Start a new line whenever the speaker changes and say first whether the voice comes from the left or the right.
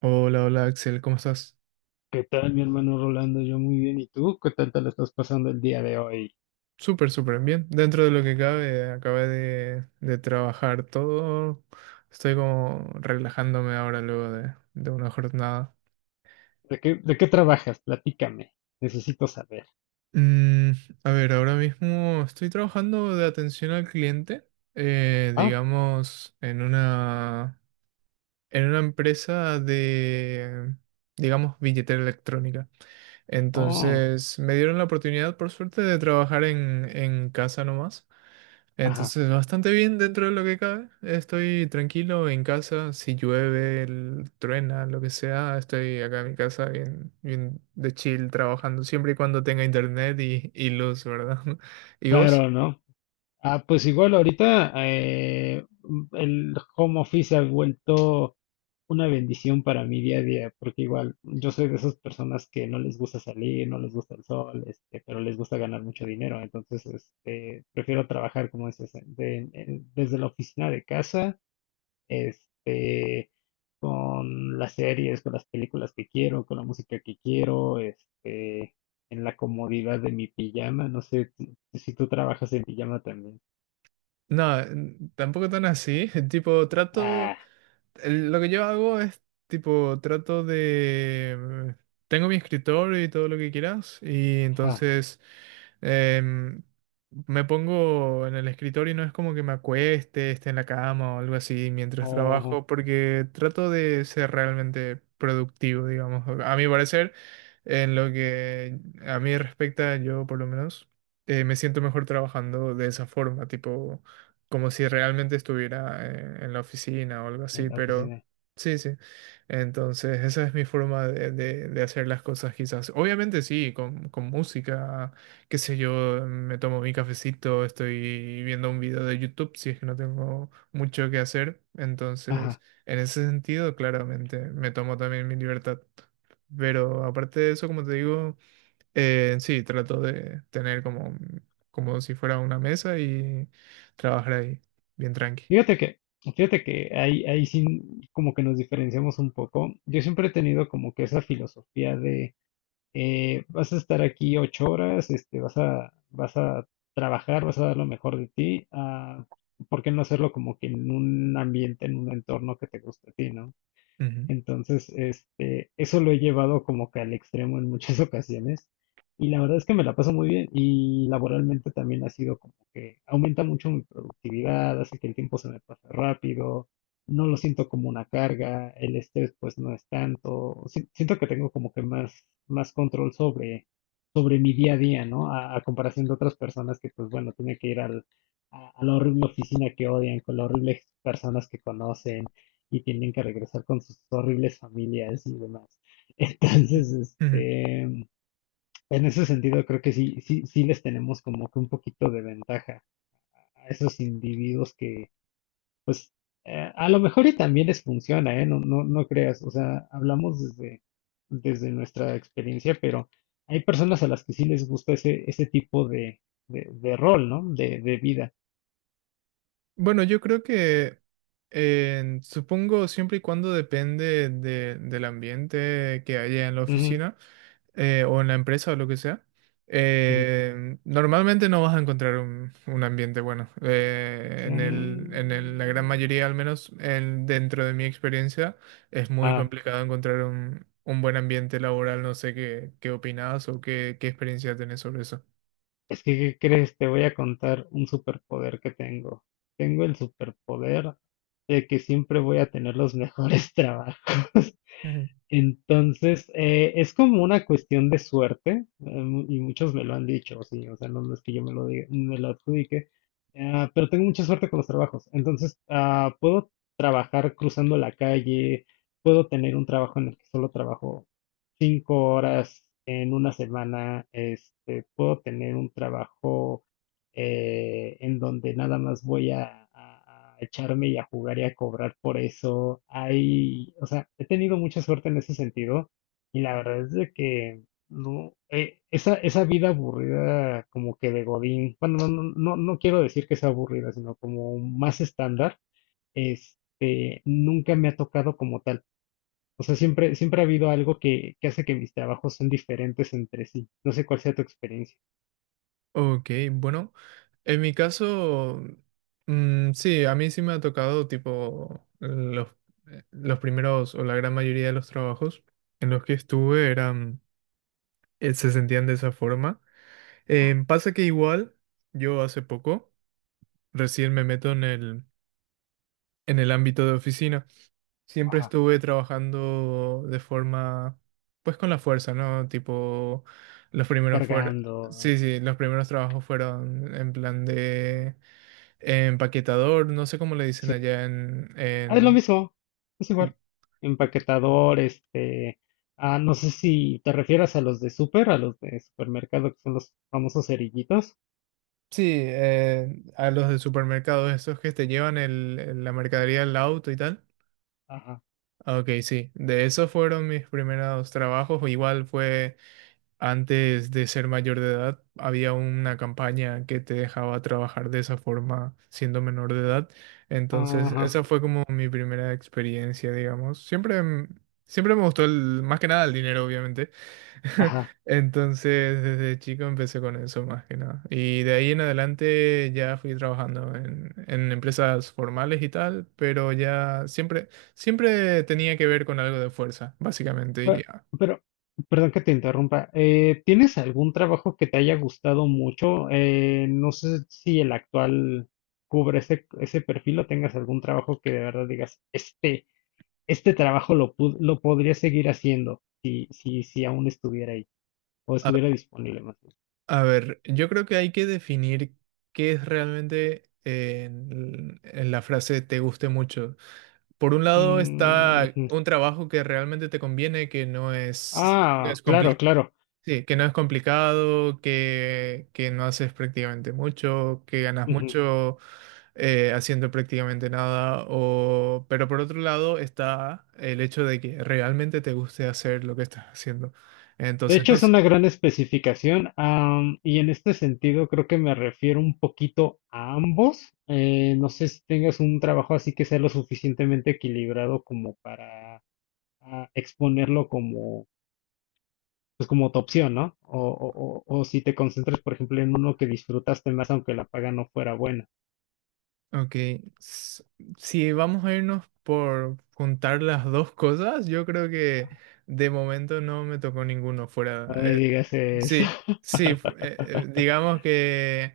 right: Hola, hola Axel, ¿cómo estás?
left: ¿Qué tal, mi hermano Rolando? Yo muy bien. ¿Y tú? ¿Qué tal te lo estás pasando el día de hoy?
right: Súper, súper bien. Dentro de lo que cabe, acabé de trabajar todo. Estoy como relajándome ahora luego de una jornada.
left: De qué trabajas? Platícame. Necesito saber.
right: Mm, a ver, ahora mismo estoy trabajando de atención al cliente,
left: Ah,
right: digamos, en una empresa de, digamos, billetera electrónica.
left: oh,
right: Entonces, me dieron la oportunidad, por suerte, de trabajar en casa nomás.
left: ajá.
right: Entonces, bastante bien dentro de lo que cabe. Estoy tranquilo en casa. Si llueve, truena, lo que sea, estoy acá en mi casa bien, bien de chill trabajando, siempre y cuando tenga internet y luz, ¿verdad? ¿Y vos?
left: Claro, ¿no? Ah, pues igual ahorita el home office ha vuelto una bendición para mi día a día, porque igual yo soy de esas personas que no les gusta salir, no les gusta el sol, pero les gusta ganar mucho dinero. Entonces, prefiero trabajar, como dices, desde la oficina de casa, este, con las series, con las películas que quiero, con la música que quiero, en la comodidad de mi pijama. ¿Si tú trabajas en pijama también?
right: No, tampoco tan así. Tipo, trato.
left: Ah,
right: Lo que yo hago es tipo, trato de... Tengo mi escritorio y todo lo que quieras y
left: ajá,
right: entonces em, me pongo en el escritorio y no es como que me acueste, esté en la cama o algo así mientras
left: ojo,
right: trabajo porque trato de ser realmente productivo, digamos. A mi parecer, en lo que a mí respecta, yo por lo menos me siento mejor trabajando de esa forma, tipo como si realmente estuviera en la oficina o algo
left: en
right: así,
left: la
right: pero
left: oficina.
right: sí, sí. Entonces, esa es mi forma de, de hacer las cosas quizás. Obviamente sí, con música, qué sé yo, me tomo mi cafecito, estoy viendo un video de YouTube si es que no tengo mucho que hacer.
left: Ajá.
right: Entonces, en ese sentido, claramente, me tomo también mi libertad. Pero aparte de eso, como te digo... Sí, trato de tener como, como si fuera una mesa y trabajar ahí, bien tranqui.
left: Fíjate que, fíjate que ahí, ahí sí como que nos diferenciamos un poco. Yo siempre he tenido como que esa filosofía de vas a estar aquí 8 horas, vas a, vas a trabajar, vas a dar lo mejor de ti. Ah, ¿por qué no hacerlo como que en un ambiente, en un entorno que te guste a ti, ¿no?
right: Ujú.
left: Entonces, eso lo he llevado como que al extremo en muchas ocasiones. Y la verdad es que me la paso muy bien y laboralmente también ha sido como que aumenta mucho mi productividad, hace que el tiempo se me pase rápido, no lo siento como una carga, el estrés pues no es tanto, siento que tengo como que más, más control sobre, sobre mi día a día, ¿no? A comparación de otras personas que pues bueno, tienen que ir al, a la horrible oficina que odian, con las horribles personas que conocen y tienen que regresar con sus horribles familias y demás. Entonces,
right: Ujú.
left: en ese sentido creo que sí, sí, sí les tenemos como que un poquito de ventaja a esos individuos que, pues, a lo mejor y también les funciona, ¿eh? No, no, no creas, o sea, hablamos desde, desde nuestra experiencia, pero hay personas a las que sí les gusta ese, ese tipo de rol, ¿no? De vida.
right: Bueno, yo creo que supongo siempre y cuando depende del ambiente que haya en la
left: Ujú,
right: oficina. O en la empresa o lo que sea,
left: ujú.
right: normalmente no vas a encontrar un ambiente bueno. En el, la gran
left: Mm.
right: mayoría, al menos en- dentro de mi experiencia, es muy
left: Ah,
right: complicado encontrar un buen ambiente laboral. No sé qué, qué opinas o qué, qué experiencia tenés sobre eso.
left: es que, ¿qué crees? Te voy a contar un superpoder que tengo. Tengo el superpoder de que siempre voy a tener los mejores trabajos.
right: Ujú.
left: Entonces, es como una cuestión de suerte, y muchos me lo han dicho, sí, o sea, no es que yo me lo adjudique, ah, pero tengo mucha suerte con los trabajos. Entonces, ah, puedo trabajar cruzando la calle, puedo tener un trabajo en el que solo trabajo 5 horas en una semana, puedo tener un trabajo en donde nada más voy a, a echarme y a jugar y a cobrar por eso. Hay, o sea, he tenido mucha suerte en ese sentido y la verdad es de que no, esa, esa vida aburrida como que de Godín, bueno, no, no, no quiero decir que sea aburrida, sino como más estándar, nunca me ha tocado como tal. O sea, siempre, siempre ha habido algo que hace que mis trabajos sean diferentes entre sí. No sé cuál sea tu experiencia.
right: Ok, bueno, en mi caso, sí, a mí sí me ha tocado tipo los primeros o la gran mayoría de los trabajos en los que estuve eran se sentían de esa forma. Pasa que igual, yo hace poco, recién me meto en el ámbito de oficina. Siempre
left: Ajá.
right: estuve trabajando de forma, pues con la fuerza, ¿no? Tipo, los primeros fueron,
left: Cargando.
right: sí, sí, los primeros trabajos fueron en plan de empaquetador, no sé cómo le dicen allá
left: Ah, es lo
right: en-
left: mismo, es igual. Empaquetador, ah, no sé si te refieras a los a los de supermercado, que son los famosos cerillitos.
right: Sí, a los de supermercados, esos que te llevan el, la mercadería al auto y tal.
left: Ajá,
right: Ok, sí, de esos fueron mis primeros trabajos. Igual fue antes de ser mayor de edad, había una campaña que te dejaba trabajar de esa forma siendo menor de edad. Entonces,
left: ajá,
right: esa fue como mi primera experiencia, digamos. Siempre, siempre me gustó el, más que nada el dinero, obviamente.
left: ajá.
right: Entonces, desde chico empecé con eso más que nada. Y de ahí en adelante ya fui trabajando en empresas formales y tal, pero ya siempre, siempre tenía que ver con algo de fuerza, básicamente. Y
left: Pe- Pero, perdón que te interrumpa. ¿Tienes algún trabajo que te haya gustado mucho? No sé si el actual cubre ese, ese perfil o tengas algún trabajo que de verdad digas, este trabajo lo, lo podría seguir haciendo si, si, si aún estuviera ahí o estuviera disponible más.
right: a ver, yo creo que hay que definir qué es realmente en la frase te guste mucho. Por un lado
left: Mm,
right: está
left: ujú.
right: un trabajo que realmente te conviene, que no es,
left: Ah, claro, claro.
right: sí, que no es complicado, que no haces prácticamente mucho, que ganas
left: Ujú.
right: mucho haciendo prácticamente nada. O... Pero por otro lado está el hecho de que realmente te guste hacer lo que estás haciendo.
left: De
right: Entonces,
left: hecho,
right: no,
left: es una gran especificación, am, y en este sentido creo que me refiero un poquito a ambos. No sé si tengas un trabajo así que sea lo suficientemente equilibrado como para ah, exponerlo como, pues como tu opción, ¿no? O, o si te concentras, por ejemplo, en uno que disfrutaste más aunque la paga no fuera buena.
right: ok, s- si vamos a irnos por juntar las dos cosas, yo creo que de momento no me tocó ninguno fuera.
left: No me digas eso.
right: Sí, digamos que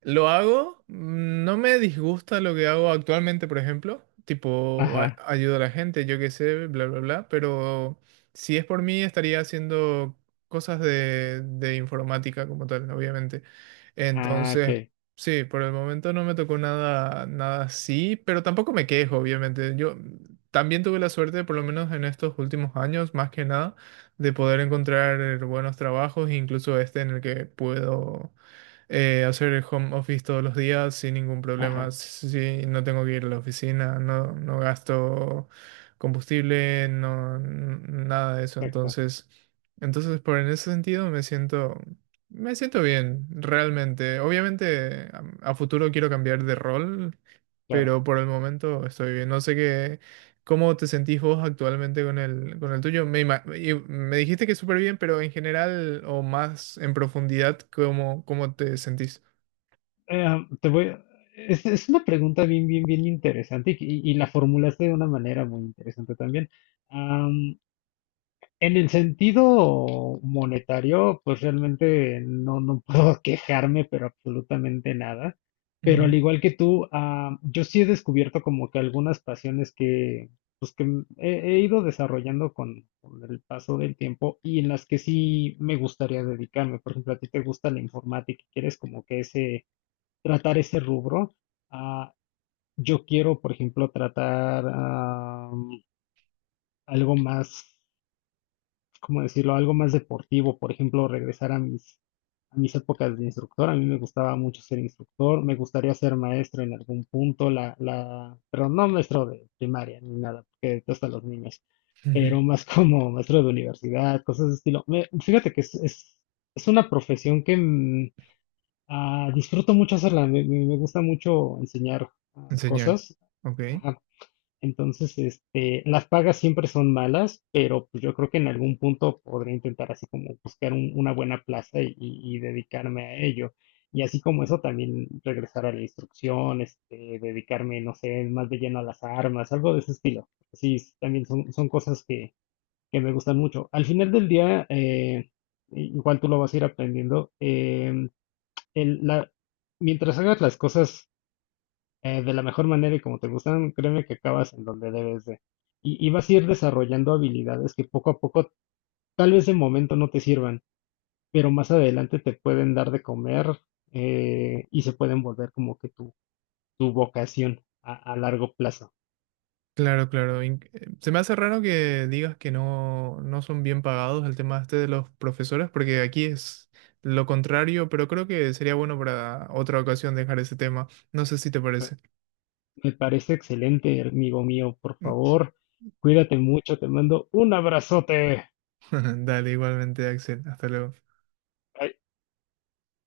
right: lo hago, no me disgusta lo que hago actualmente, por ejemplo, tipo
left: Ajá.
right: ayudo a la gente, yo qué sé, bla, bla, bla, pero si es por mí estaría haciendo cosas de informática como tal, obviamente.
left: Ah,
right: Entonces,
left: ok.
right: sí, por el momento no me tocó nada, nada así, pero tampoco me quejo, obviamente. Yo también tuve la suerte, por lo menos en estos últimos años, más que nada, de poder encontrar buenos trabajos, incluso este en el que puedo hacer home office todos los días sin ningún problema.
left: Ajá.
right: Si no tengo que ir a la oficina, no, no gasto combustible, nada de eso.
left: Exacto.
right: Entonces, entonces por en ese sentido me siento bien, realmente. Obviamente a futuro quiero cambiar de rol,
left: Claro.
right: pero por el momento estoy bien. No sé qué. ¿Cómo te sentís vos actualmente con el tuyo? Me, y me dijiste que súper bien, pero en general o más en profundidad, ¿cómo, cómo te sentís?
left: Em, te voy a- es una pregunta bien, bien, bien interesante y, y la formulaste de una manera muy interesante también. Am, en el sentido monetario, pues realmente no, no puedo quejarme, pero absolutamente nada. Pero al
right: Ujú,
left: igual que tú, am, yo sí he descubierto como que algunas pasiones que, he, he ido desarrollando con el paso del tiempo y en las que sí me gustaría dedicarme. Por ejemplo, a ti te gusta la informática y quieres como que ese tratar ese rubro. Ah, yo quiero, por ejemplo, tratar ah, algo más, ¿cómo decirlo? Algo más deportivo, por ejemplo, regresar a mis épocas de instructor. A mí me gustaba mucho ser instructor, me gustaría ser maestro en algún punto, la, pero no maestro de primaria ni nada, porque detesto a los niños,
right: ujú.
left: pero más como maestro de universidad, cosas de estilo. Fíjate que es una profesión que ah, disfruto mucho hacerla, me, me gusta mucho enseñar ah,
right: Enseñar.
left: cosas.
right: Ok.
left: Ajá. Entonces, las pagas siempre son malas, pero pues, yo creo que en algún punto podré intentar así como buscar una buena plaza y, y dedicarme a ello. Y así como eso, también regresar a la instrucción, dedicarme, no sé, más de lleno a las armas, algo de ese estilo. Sí, también son, son cosas que me gustan mucho. Al final del día, igual tú lo vas a ir aprendiendo. El- la, mientras hagas las cosas de la mejor manera y como te gustan, créeme que acabas en donde debes de. Y vas a ir desarrollando habilidades que poco a poco, tal vez de momento no te sirvan, pero más adelante te pueden dar de comer y se pueden volver como que tu vocación a largo plazo.
right: Claro, claro. Se me hace raro que digas que no, no son bien pagados el tema este de los profesores, porque aquí es lo contrario, pero creo que sería bueno para otra ocasión dejar ese tema. No sé si te parece.
left: Me parece excelente, amigo mío. Por favor, cuídate mucho. Te mando un abrazote.
right: Dale, igualmente, Axel. Hasta luego.